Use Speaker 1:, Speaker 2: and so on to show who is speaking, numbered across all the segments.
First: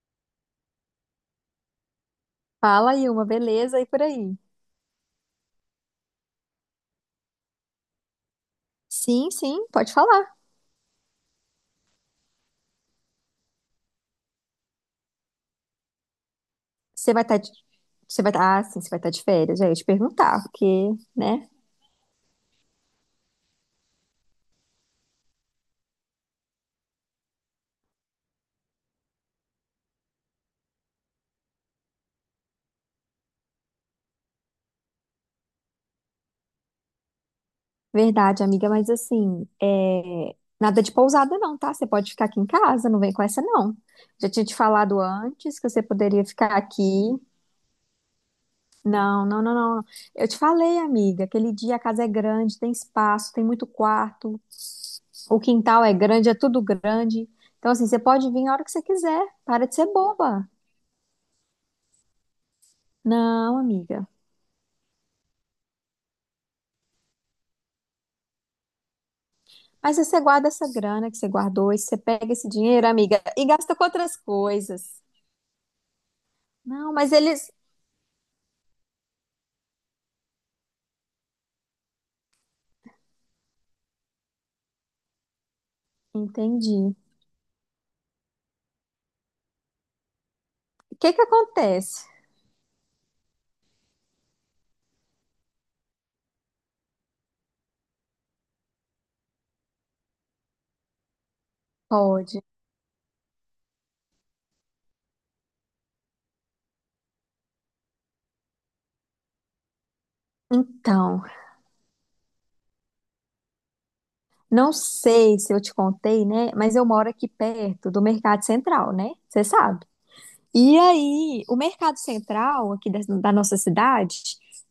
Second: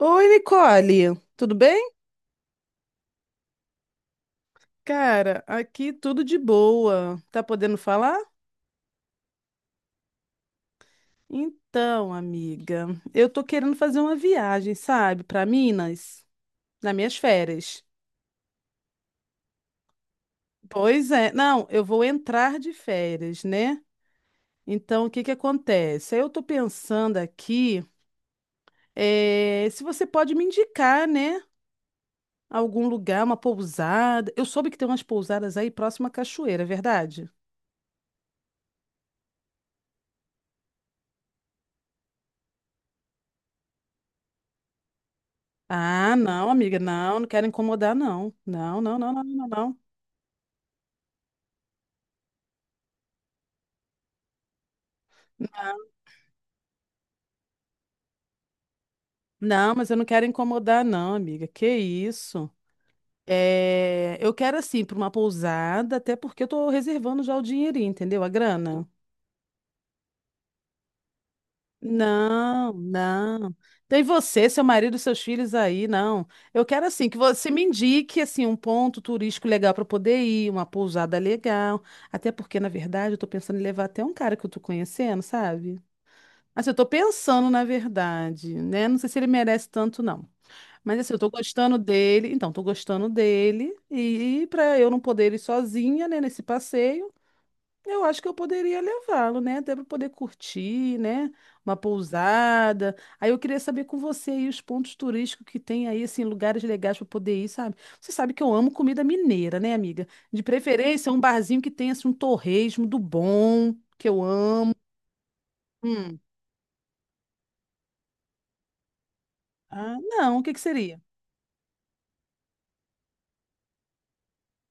Speaker 1: Oi, Nicole, tudo bem?
Speaker 2: Fala, Ilma, beleza? E por aí?
Speaker 1: Cara, aqui tudo de boa. Tá podendo falar?
Speaker 2: Sim, sim, pode falar.
Speaker 1: Então, amiga, eu tô querendo fazer uma viagem, sabe, para Minas, nas
Speaker 2: Você
Speaker 1: minhas
Speaker 2: vai estar de...
Speaker 1: férias.
Speaker 2: você vai tá... Ah, sim, Você vai estar de férias, já ia te perguntar, porque,
Speaker 1: Pois é,
Speaker 2: né?
Speaker 1: não, eu vou entrar de férias, né? Então, o que que acontece? Aí eu tô pensando aqui, se você pode me indicar, né, algum lugar, uma pousada. Eu soube que tem umas pousadas aí próxima à cachoeira, é verdade?
Speaker 2: Verdade, amiga, mas assim, nada de pousada não, tá? Você pode ficar aqui em casa, não vem com essa não. Já tinha te falado antes que você
Speaker 1: Ah,
Speaker 2: poderia
Speaker 1: não,
Speaker 2: ficar
Speaker 1: amiga,
Speaker 2: aqui.
Speaker 1: não, não quero incomodar, não. Não, não, não, não,
Speaker 2: Não, não,
Speaker 1: não,
Speaker 2: não,
Speaker 1: não.
Speaker 2: não. Eu te falei, amiga, aquele dia a casa é grande, tem espaço, tem muito quarto, o quintal é grande, é tudo grande. Então, assim, você pode vir a hora que você quiser. Para
Speaker 1: Não,
Speaker 2: de ser
Speaker 1: mas eu não quero
Speaker 2: boba.
Speaker 1: incomodar, não, amiga. Que isso?
Speaker 2: Não, amiga.
Speaker 1: É, eu quero, assim, para uma pousada, até porque eu tô reservando já o dinheirinho, entendeu? A grana.
Speaker 2: Mas aí você guarda essa grana que você guardou, e você pega esse
Speaker 1: Não,
Speaker 2: dinheiro, amiga, e
Speaker 1: não.
Speaker 2: gasta com
Speaker 1: Tem
Speaker 2: outras
Speaker 1: você, seu marido,
Speaker 2: coisas.
Speaker 1: seus filhos aí, não. Eu quero,
Speaker 2: Não,
Speaker 1: assim,
Speaker 2: mas
Speaker 1: que você
Speaker 2: eles.
Speaker 1: me indique, assim, um ponto turístico legal para poder ir, uma pousada legal. Até porque, na verdade, eu tô pensando em levar até um cara que eu tô conhecendo, sabe? Assim, eu tô
Speaker 2: Entendi.
Speaker 1: pensando, na verdade, né? Não sei se ele merece tanto, não.
Speaker 2: O
Speaker 1: Mas
Speaker 2: que
Speaker 1: assim, eu
Speaker 2: que
Speaker 1: tô gostando
Speaker 2: acontece?
Speaker 1: dele. Então, tô gostando dele. E pra eu não poder ir sozinha, né, nesse passeio, eu acho que eu poderia levá-lo, né? Até pra poder curtir, né? Uma
Speaker 2: Pode.
Speaker 1: pousada. Aí eu queria saber com você aí os pontos turísticos que tem aí, assim, lugares legais pra poder ir, sabe? Você sabe que eu amo comida mineira, né, amiga? De preferência, um
Speaker 2: Então,
Speaker 1: barzinho que tenha, assim, um torresmo do bom, que eu amo.
Speaker 2: não sei se eu te
Speaker 1: Hum.
Speaker 2: contei, né? Mas eu moro aqui perto do Mercado Central, né? Você sabe.
Speaker 1: Ah, não, o que que
Speaker 2: E
Speaker 1: seria?
Speaker 2: aí, o Mercado Central aqui da nossa cidade,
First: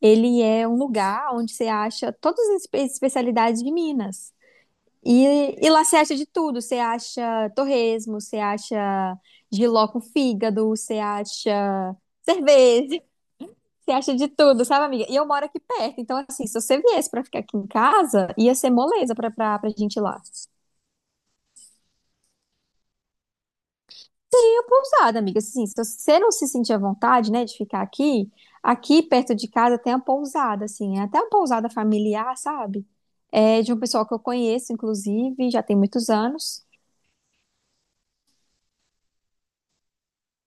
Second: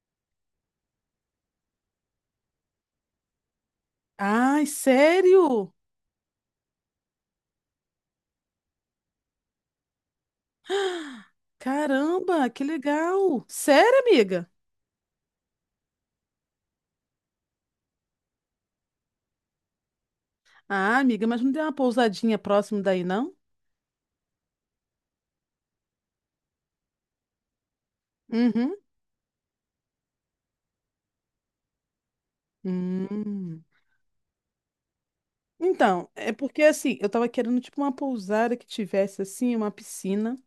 Speaker 2: ele é um lugar onde você acha todas as especialidades de Minas.
Speaker 1: Ai,
Speaker 2: E
Speaker 1: sério?
Speaker 2: lá você acha de tudo. Você acha torresmo, você acha jiló com fígado, você acha
Speaker 1: Caramba, que
Speaker 2: cerveja,
Speaker 1: legal.
Speaker 2: você
Speaker 1: Sério,
Speaker 2: acha de
Speaker 1: amiga?
Speaker 2: tudo, sabe, amiga? E eu moro aqui perto, então, assim, se você viesse pra ficar aqui em casa, ia ser moleza pra gente ir lá.
Speaker 1: Ah, amiga, mas não tem uma pousadinha próximo daí, não?
Speaker 2: E a pousada, amiga, assim, se você não se sentir à vontade, né, de ficar aqui,
Speaker 1: Uhum.
Speaker 2: aqui perto de casa tem uma pousada, assim, é até uma pousada familiar, sabe? É
Speaker 1: Hum.
Speaker 2: de um pessoal que eu conheço, inclusive, já tem
Speaker 1: Então,
Speaker 2: muitos
Speaker 1: é porque
Speaker 2: anos.
Speaker 1: assim, eu tava querendo tipo uma pousada que tivesse assim uma piscina,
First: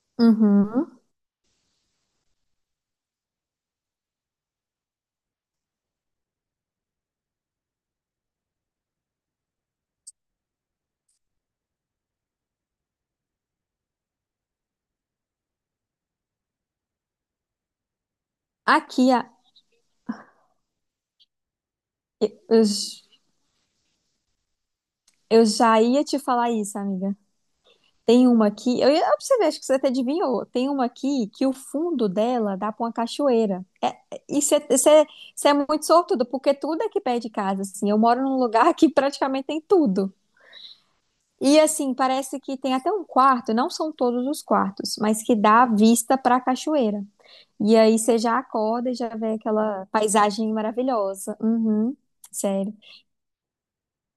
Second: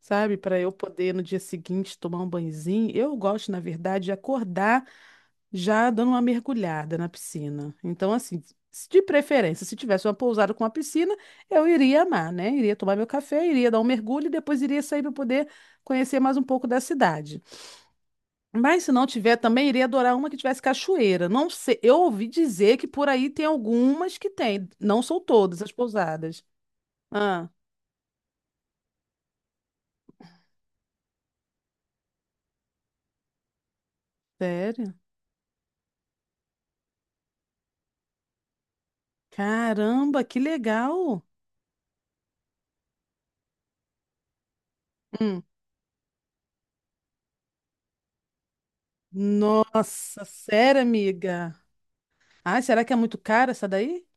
Speaker 1: sabe, para eu
Speaker 2: Uhum.
Speaker 1: poder no dia seguinte tomar um banhozinho. Eu gosto, na verdade, de acordar já dando uma mergulhada na piscina. Então, assim, de preferência, se tivesse uma pousada com uma piscina, eu iria amar, né? Iria tomar meu café, iria dar um mergulho e depois iria sair para poder conhecer mais um pouco da cidade. Mas se não
Speaker 2: Aqui, a-
Speaker 1: tiver, também iria adorar uma que tivesse cachoeira. Não sei, eu ouvi dizer que
Speaker 2: os-
Speaker 1: por aí tem algumas que tem, não são
Speaker 2: Eu
Speaker 1: todas as
Speaker 2: já ia te
Speaker 1: pousadas.
Speaker 2: falar isso, amiga.
Speaker 1: Ah,
Speaker 2: Tem uma aqui, eu ia observar, acho que você até adivinhou. Tem uma aqui que o fundo dela dá para uma cachoeira. E
Speaker 1: sério?
Speaker 2: você é muito sortudo, porque tudo é aqui perto de casa, assim. Eu moro num lugar que praticamente tem tudo.
Speaker 1: Caramba, que legal!
Speaker 2: E assim, parece que tem até um quarto, não são todos os quartos, mas que
Speaker 1: Hum.
Speaker 2: dá vista para a cachoeira. E aí você já acorda e já vê aquela
Speaker 1: Nossa,
Speaker 2: paisagem
Speaker 1: sério,
Speaker 2: maravilhosa.
Speaker 1: amiga?
Speaker 2: Uhum,
Speaker 1: Ai,
Speaker 2: sério.
Speaker 1: será que é muito cara essa daí?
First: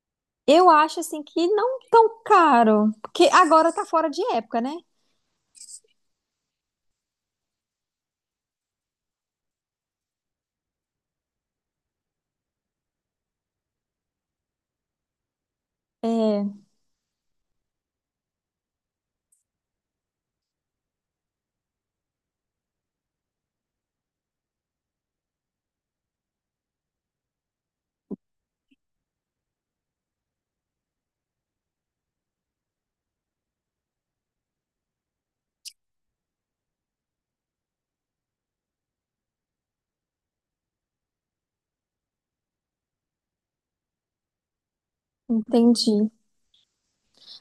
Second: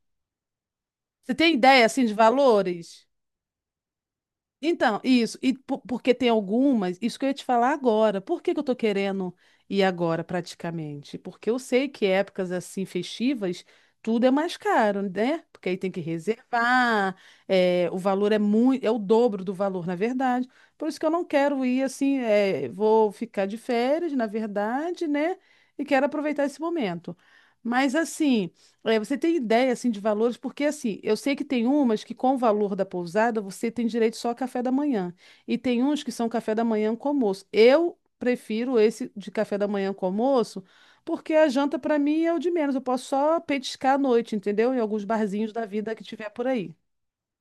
Speaker 2: Eu acho assim
Speaker 1: Você
Speaker 2: que
Speaker 1: tem
Speaker 2: não
Speaker 1: ideia assim de
Speaker 2: tão caro,
Speaker 1: valores?
Speaker 2: porque agora tá fora de época, né?
Speaker 1: Então, isso. E porque tem algumas, isso que eu ia te falar agora. Por que que eu tô querendo ir agora praticamente? Porque eu sei que épocas assim festivas, tudo é mais caro, né? Porque aí tem que reservar, é, o valor é muito, é o dobro do valor, na verdade. Por isso que eu não quero ir assim, é, vou ficar de férias, na verdade, né? E quero aproveitar esse momento. Mas assim, é, você tem ideia assim de valores? Porque assim, eu sei que tem umas que com o valor da pousada você tem direito só a café da manhã e tem uns que são café da manhã com almoço. Eu prefiro esse de café da manhã com almoço, porque a janta para mim é o de menos. Eu posso só petiscar à noite, entendeu? Em alguns barzinhos da vida que
Speaker 2: Entendi.
Speaker 1: tiver por aí.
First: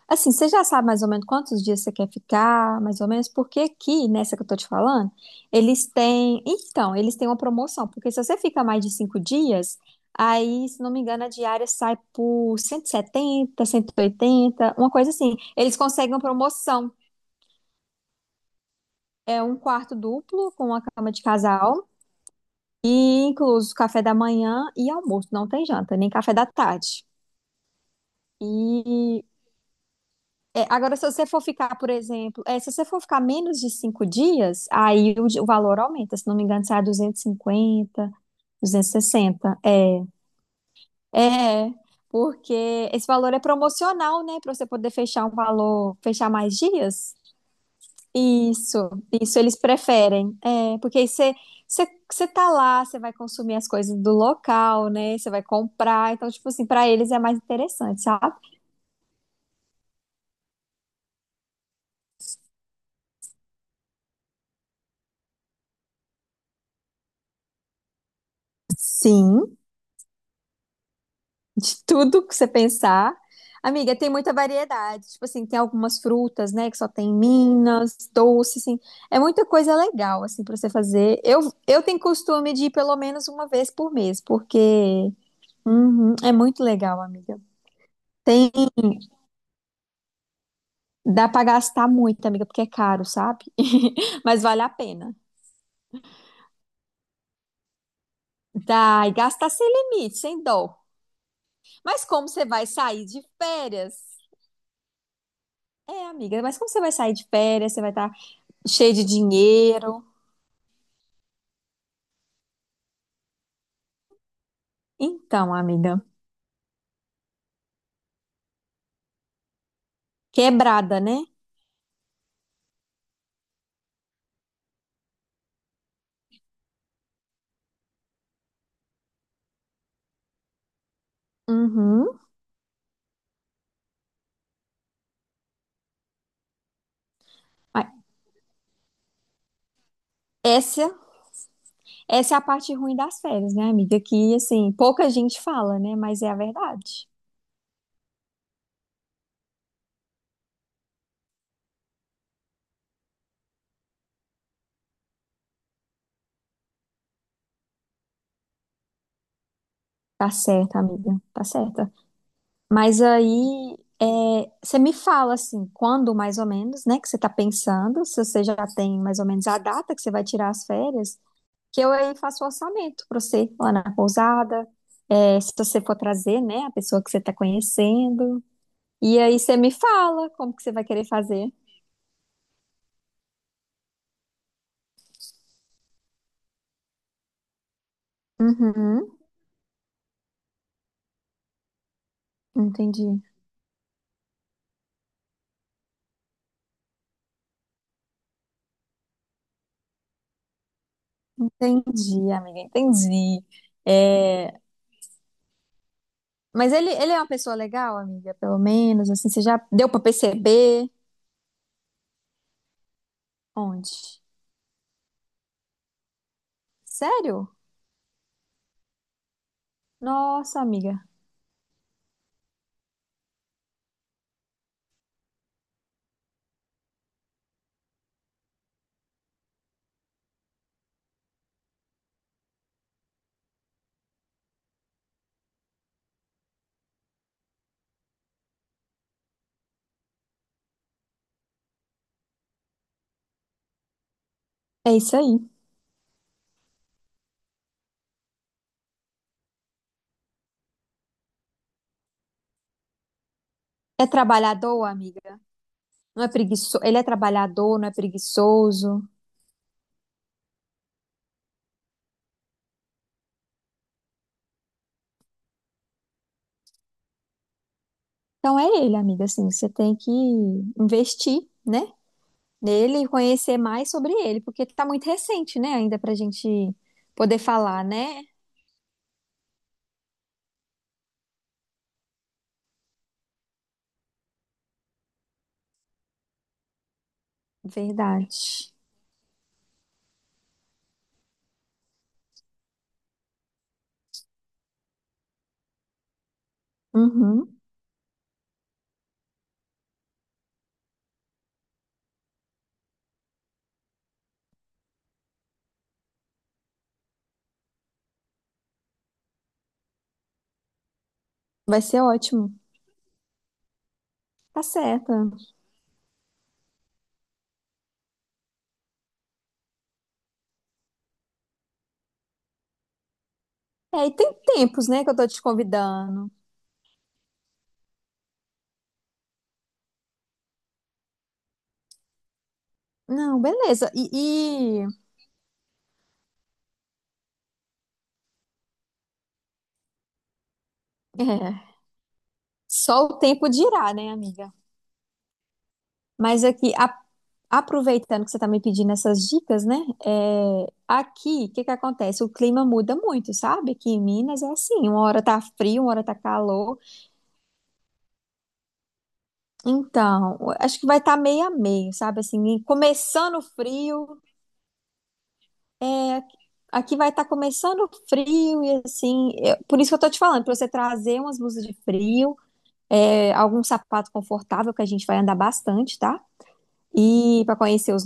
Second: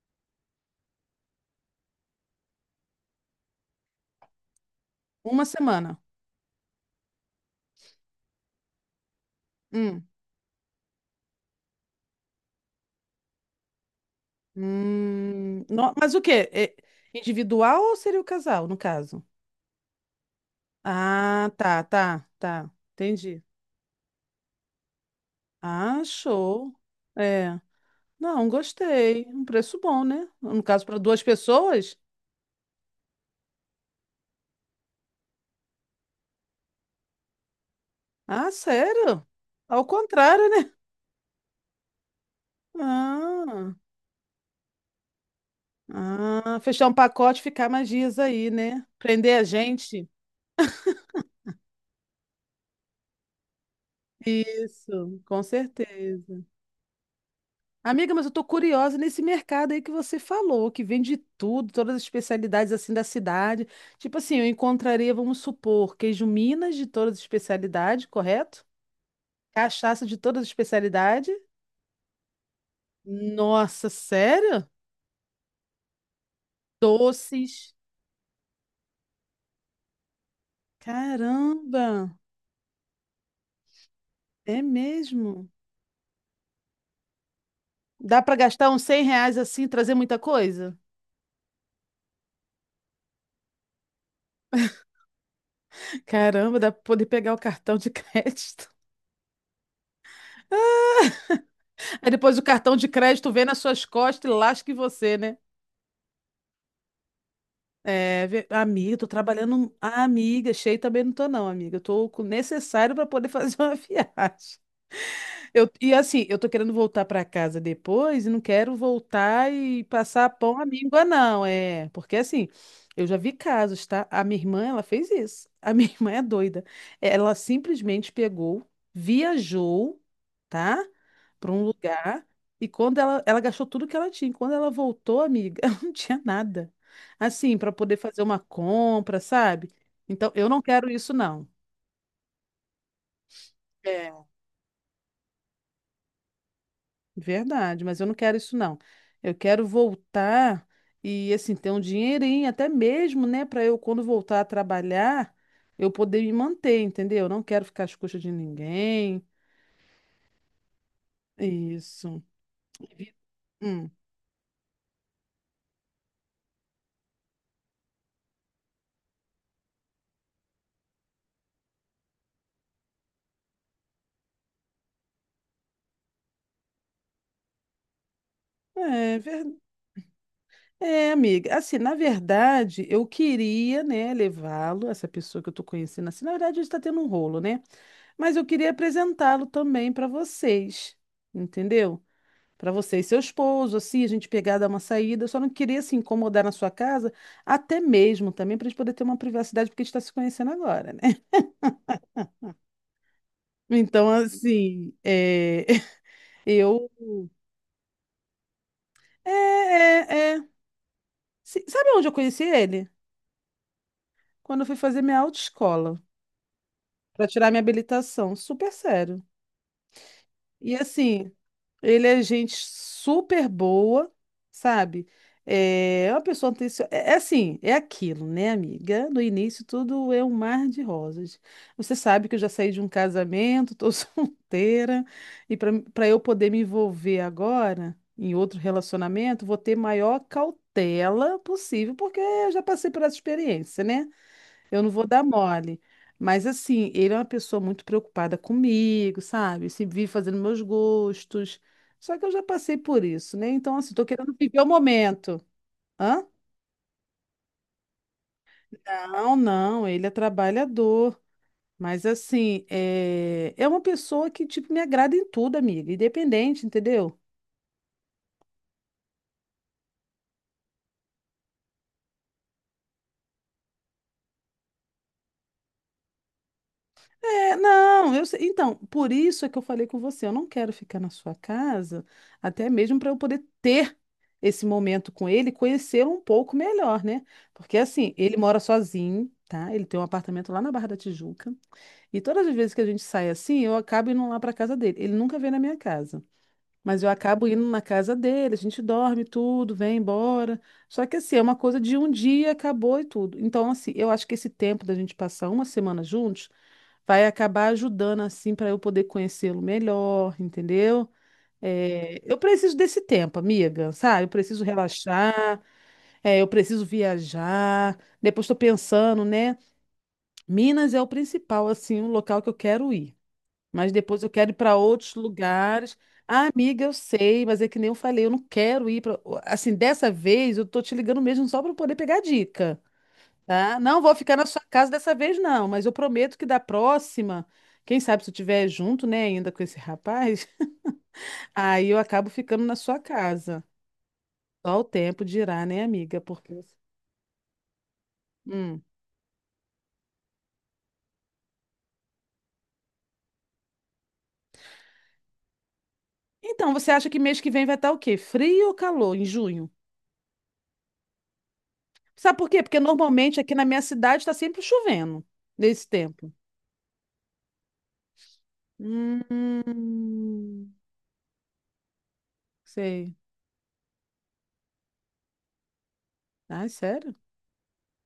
Speaker 2: Assim, você já sabe mais ou menos quantos dias você quer ficar, mais ou menos, porque aqui, nessa que eu tô te falando,
Speaker 1: Uma
Speaker 2: eles
Speaker 1: semana.
Speaker 2: têm. Então, eles têm uma promoção, porque se você fica mais de 5 dias,
Speaker 1: Hum.
Speaker 2: aí, se não me engano, a diária sai por cento setenta, 180, uma coisa assim. Eles
Speaker 1: Mas
Speaker 2: conseguem
Speaker 1: o
Speaker 2: uma
Speaker 1: quê? É
Speaker 2: promoção.
Speaker 1: individual ou seria o casal, no caso?
Speaker 2: É um quarto duplo com uma cama de
Speaker 1: Ah, tá,
Speaker 2: casal,
Speaker 1: tá, tá.
Speaker 2: e
Speaker 1: Entendi.
Speaker 2: incluso café da manhã e almoço. Não tem janta,
Speaker 1: Ah,
Speaker 2: nem café da
Speaker 1: show.
Speaker 2: tarde.
Speaker 1: É. Não,
Speaker 2: E
Speaker 1: gostei. Um preço bom, né? No
Speaker 2: é,
Speaker 1: caso,
Speaker 2: agora,
Speaker 1: para
Speaker 2: se
Speaker 1: duas
Speaker 2: você for ficar, por
Speaker 1: pessoas?
Speaker 2: exemplo, se você for ficar menos de 5 dias, aí o valor aumenta. Se não me engano, sai 250,
Speaker 1: Ah, sério?
Speaker 2: 260.
Speaker 1: Ao contrário, né?
Speaker 2: É, porque esse valor é
Speaker 1: Ah,
Speaker 2: promocional, né? Para você poder fechar um valor, fechar mais
Speaker 1: ah, fechar um
Speaker 2: dias.
Speaker 1: pacote e ficar mais dias aí, né?
Speaker 2: Isso, isso
Speaker 1: Prender a
Speaker 2: eles
Speaker 1: gente.
Speaker 2: preferem. É, porque aí você tá lá, você vai consumir as coisas do local, né?
Speaker 1: Isso,
Speaker 2: Você
Speaker 1: com
Speaker 2: vai comprar. Então,
Speaker 1: certeza.
Speaker 2: tipo assim, para eles é mais interessante,
Speaker 1: Amiga, mas eu
Speaker 2: sabe?
Speaker 1: tô curiosa nesse mercado aí que você falou, que vende tudo, todas as especialidades assim da cidade. Tipo assim, eu encontraria, vamos supor, queijo Minas de todas as especialidades, correto?
Speaker 2: Sim.
Speaker 1: Cachaça de todas as especialidades.
Speaker 2: De tudo que você pensar.
Speaker 1: Nossa,
Speaker 2: Amiga, tem muita
Speaker 1: sério?
Speaker 2: variedade. Tipo assim, tem algumas frutas, né, que só tem em
Speaker 1: Doces.
Speaker 2: Minas, doce, assim. É muita coisa legal, assim, pra você fazer. Eu tenho
Speaker 1: Caramba,
Speaker 2: costume de ir pelo menos uma vez por mês,
Speaker 1: é
Speaker 2: porque
Speaker 1: mesmo?
Speaker 2: uhum, é muito legal, amiga.
Speaker 1: Dá para
Speaker 2: Tem,
Speaker 1: gastar uns cem reais assim e trazer muita coisa?
Speaker 2: dá pra gastar muito, amiga, porque é caro, sabe? Mas vale a pena.
Speaker 1: Caramba, dá para poder pegar o cartão de crédito.
Speaker 2: Dá, e gastar sem limite, sem dó. Mas
Speaker 1: Aí
Speaker 2: como
Speaker 1: depois o
Speaker 2: você vai
Speaker 1: cartão de
Speaker 2: sair de
Speaker 1: crédito vem nas suas
Speaker 2: férias?
Speaker 1: costas e lasca em você, né?
Speaker 2: É, amiga, mas como você vai sair de férias? Você vai estar
Speaker 1: É,
Speaker 2: cheio
Speaker 1: amiga, eu
Speaker 2: de
Speaker 1: tô trabalhando. Ah,
Speaker 2: dinheiro.
Speaker 1: amiga, cheio também não tô, não, amiga. Eu tô com o necessário para poder fazer uma viagem.
Speaker 2: Então,
Speaker 1: Eu, e
Speaker 2: amiga,
Speaker 1: assim, eu tô querendo voltar pra casa depois e não quero voltar e passar pão à
Speaker 2: quebrada,
Speaker 1: míngua,
Speaker 2: né?
Speaker 1: não. É, porque assim, eu já vi casos, tá? A minha irmã, ela fez isso. A minha irmã é doida. Ela simplesmente pegou, viajou, tá? Pra um
Speaker 2: Uhum.
Speaker 1: lugar e quando ela gastou tudo que ela tinha. Quando ela voltou, amiga, ela não tinha nada. Assim, pra
Speaker 2: Ah,
Speaker 1: poder fazer uma compra, sabe? Então, eu não quero
Speaker 2: Essa,
Speaker 1: isso, não.
Speaker 2: essa é a parte ruim das férias, né, amiga? Que, assim, pouca gente fala, né? Mas é a verdade.
Speaker 1: Verdade, mas eu não quero isso não. Eu quero voltar e assim ter um dinheirinho até mesmo, né, para eu quando voltar a trabalhar, eu poder me manter, entendeu? Eu não quero ficar às custas de ninguém.
Speaker 2: Tá certa, amiga, tá certa.
Speaker 1: Isso.
Speaker 2: Mas
Speaker 1: Vi-
Speaker 2: aí,
Speaker 1: Hum.
Speaker 2: é, você me fala, assim, quando mais ou menos, né, que você tá pensando, se você já tem mais ou menos a data que você vai tirar as férias, que eu aí faço o orçamento pra você lá na pousada, é, se você for trazer, né, a pessoa que você tá conhecendo.
Speaker 1: É,
Speaker 2: E aí você me fala como que você vai querer
Speaker 1: é,
Speaker 2: fazer.
Speaker 1: amiga. Assim, na verdade, eu queria, né, levá-lo, essa pessoa que eu tô conhecendo assim, na verdade, a gente tá tendo um rolo, né? Mas eu queria
Speaker 2: Uhum,
Speaker 1: apresentá-lo também para vocês, entendeu? Para você e seu
Speaker 2: entendi.
Speaker 1: esposo, assim, a gente pegar, dar uma saída. Eu só não queria se incomodar na sua casa, até mesmo também pra gente poder ter uma privacidade, porque a gente tá se conhecendo agora, né?
Speaker 2: Entendi, amiga, entendi.
Speaker 1: Então,
Speaker 2: É,
Speaker 1: assim, é,
Speaker 2: mas
Speaker 1: eu.
Speaker 2: ele é uma pessoa legal, amiga, pelo menos, assim,
Speaker 1: É,
Speaker 2: você já deu pra
Speaker 1: é, é.
Speaker 2: perceber?
Speaker 1: Sabe onde eu conheci ele?
Speaker 2: Onde?
Speaker 1: Quando eu fui fazer minha autoescola, para tirar
Speaker 2: Sério?
Speaker 1: minha habilitação. Super sério.
Speaker 2: Nossa,
Speaker 1: E
Speaker 2: amiga,
Speaker 1: assim, ele é gente super boa, sabe? É uma pessoa atenciosa. É assim, é aquilo, né, amiga? No início tudo é um mar de rosas. Você sabe que eu já saí de um casamento, tô solteira, e para eu poder me envolver agora em outro relacionamento, vou ter maior cautela possível, porque eu já passei por essa experiência, né? Eu não
Speaker 2: é
Speaker 1: vou
Speaker 2: isso
Speaker 1: dar
Speaker 2: aí.
Speaker 1: mole. Mas assim, ele é uma pessoa muito preocupada comigo, sabe? Se vive fazendo meus gostos. Só que eu já passei por isso, né? Então, assim, tô
Speaker 2: É
Speaker 1: querendo viver o
Speaker 2: trabalhador,
Speaker 1: momento.
Speaker 2: amiga. Não
Speaker 1: Hã?
Speaker 2: é preguiçoso, ele é trabalhador, não é preguiçoso.
Speaker 1: Não, não, ele é trabalhador. Mas assim, é uma pessoa que, tipo, me agrada em tudo, amiga. Independente, entendeu?
Speaker 2: Então é ele, amiga, assim, você tem que investir, né? Nele e conhecer mais sobre ele, porque tá muito recente, né, ainda pra gente poder
Speaker 1: É,
Speaker 2: falar,
Speaker 1: não,
Speaker 2: né?
Speaker 1: eu sei. Então, por isso é que eu falei com você, eu não quero ficar na sua casa, até mesmo para eu poder ter esse momento com ele, e conhecê-lo um pouco melhor, né? Porque assim, ele mora
Speaker 2: Verdade.
Speaker 1: sozinho, tá? Ele tem um apartamento lá na Barra da Tijuca, e todas as vezes que a gente sai assim, eu acabo indo lá para casa dele. Ele nunca vem na minha casa, mas eu acabo
Speaker 2: Uhum.
Speaker 1: indo na casa dele, a gente dorme tudo, vem embora. Só que assim, é uma coisa de um dia, acabou e tudo. Então, assim, eu acho que esse tempo da gente passar uma semana juntos vai acabar ajudando assim para eu poder conhecê-lo melhor, entendeu?
Speaker 2: Vai ser
Speaker 1: É, eu
Speaker 2: ótimo.
Speaker 1: preciso desse tempo, amiga, sabe? Eu
Speaker 2: Tá
Speaker 1: preciso
Speaker 2: certa.
Speaker 1: relaxar, é, eu preciso viajar. Depois estou pensando, né? Minas é o principal, assim, o local que eu quero ir. Mas
Speaker 2: É, e
Speaker 1: depois eu
Speaker 2: tem
Speaker 1: quero ir para
Speaker 2: tempos, né, que
Speaker 1: outros
Speaker 2: eu tô te
Speaker 1: lugares.
Speaker 2: convidando.
Speaker 1: Ah, amiga, eu sei, mas é que nem eu falei, eu não quero ir para. Assim, dessa vez eu tô te ligando mesmo só para poder pegar dica.
Speaker 2: Não,
Speaker 1: Tá?
Speaker 2: beleza.
Speaker 1: Não vou ficar na sua casa dessa vez, não, mas eu prometo que da próxima, quem sabe se eu estiver junto, né, ainda com esse rapaz,
Speaker 2: É,
Speaker 1: aí eu acabo ficando na sua
Speaker 2: só o tempo
Speaker 1: casa.
Speaker 2: dirá, né, amiga?
Speaker 1: Só o tempo dirá, né, amiga?
Speaker 2: Mas
Speaker 1: Porque.
Speaker 2: aqui, a- Aproveitando que você tá me
Speaker 1: Hum.
Speaker 2: pedindo essas dicas, né? É, aqui, o que que acontece? O clima muda muito, sabe? Aqui em Minas é assim, uma hora tá frio, uma hora tá
Speaker 1: Então,
Speaker 2: calor.
Speaker 1: você acha que mês que vem vai estar o quê? Frio ou calor em junho?
Speaker 2: Então, acho que vai estar tá meio a meio, sabe?
Speaker 1: Sabe
Speaker 2: Assim,
Speaker 1: por quê? Porque normalmente
Speaker 2: começando
Speaker 1: aqui na minha
Speaker 2: frio.
Speaker 1: cidade está sempre chovendo nesse tempo.
Speaker 2: Aqui vai estar começando frio e assim, por isso que eu tô te falando, para você
Speaker 1: Hum,
Speaker 2: trazer umas blusas de frio,
Speaker 1: sei.
Speaker 2: é, algum sapato confortável que a gente vai andar bastante, tá?
Speaker 1: Ai, sério?
Speaker 2: E para conhecer os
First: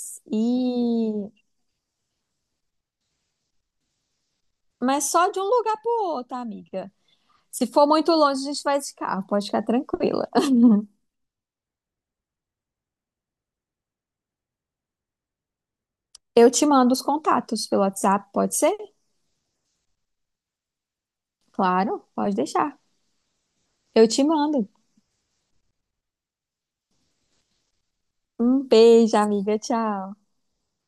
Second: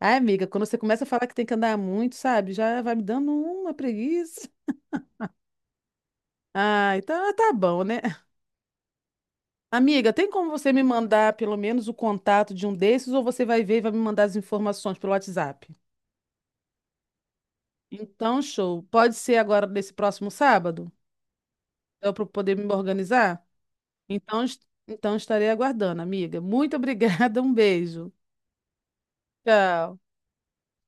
Speaker 1: Ai, amiga, quando você começa a
Speaker 2: e
Speaker 1: falar que tem que andar muito, sabe? Já vai me dando uma preguiça.
Speaker 2: mas só de um lugar pro outro, amiga.
Speaker 1: Ah, então ah, tá
Speaker 2: Se
Speaker 1: bom,
Speaker 2: for
Speaker 1: né?
Speaker 2: muito longe, a gente vai de carro, pode ficar
Speaker 1: Amiga,
Speaker 2: tranquila.
Speaker 1: tem como você me mandar pelo menos o contato de um desses ou você vai ver e vai me mandar as informações pelo WhatsApp?
Speaker 2: Eu te mando os contatos pelo WhatsApp,
Speaker 1: Então,
Speaker 2: pode ser?
Speaker 1: show. Pode ser agora nesse próximo sábado?
Speaker 2: Claro,
Speaker 1: Para eu
Speaker 2: pode
Speaker 1: poder
Speaker 2: deixar.
Speaker 1: me organizar?
Speaker 2: Eu te
Speaker 1: Então,
Speaker 2: mando.
Speaker 1: então estarei aguardando, amiga. Muito obrigada, um beijo.
Speaker 2: Um beijo, amiga.
Speaker 1: Tchau.
Speaker 2: Tchau.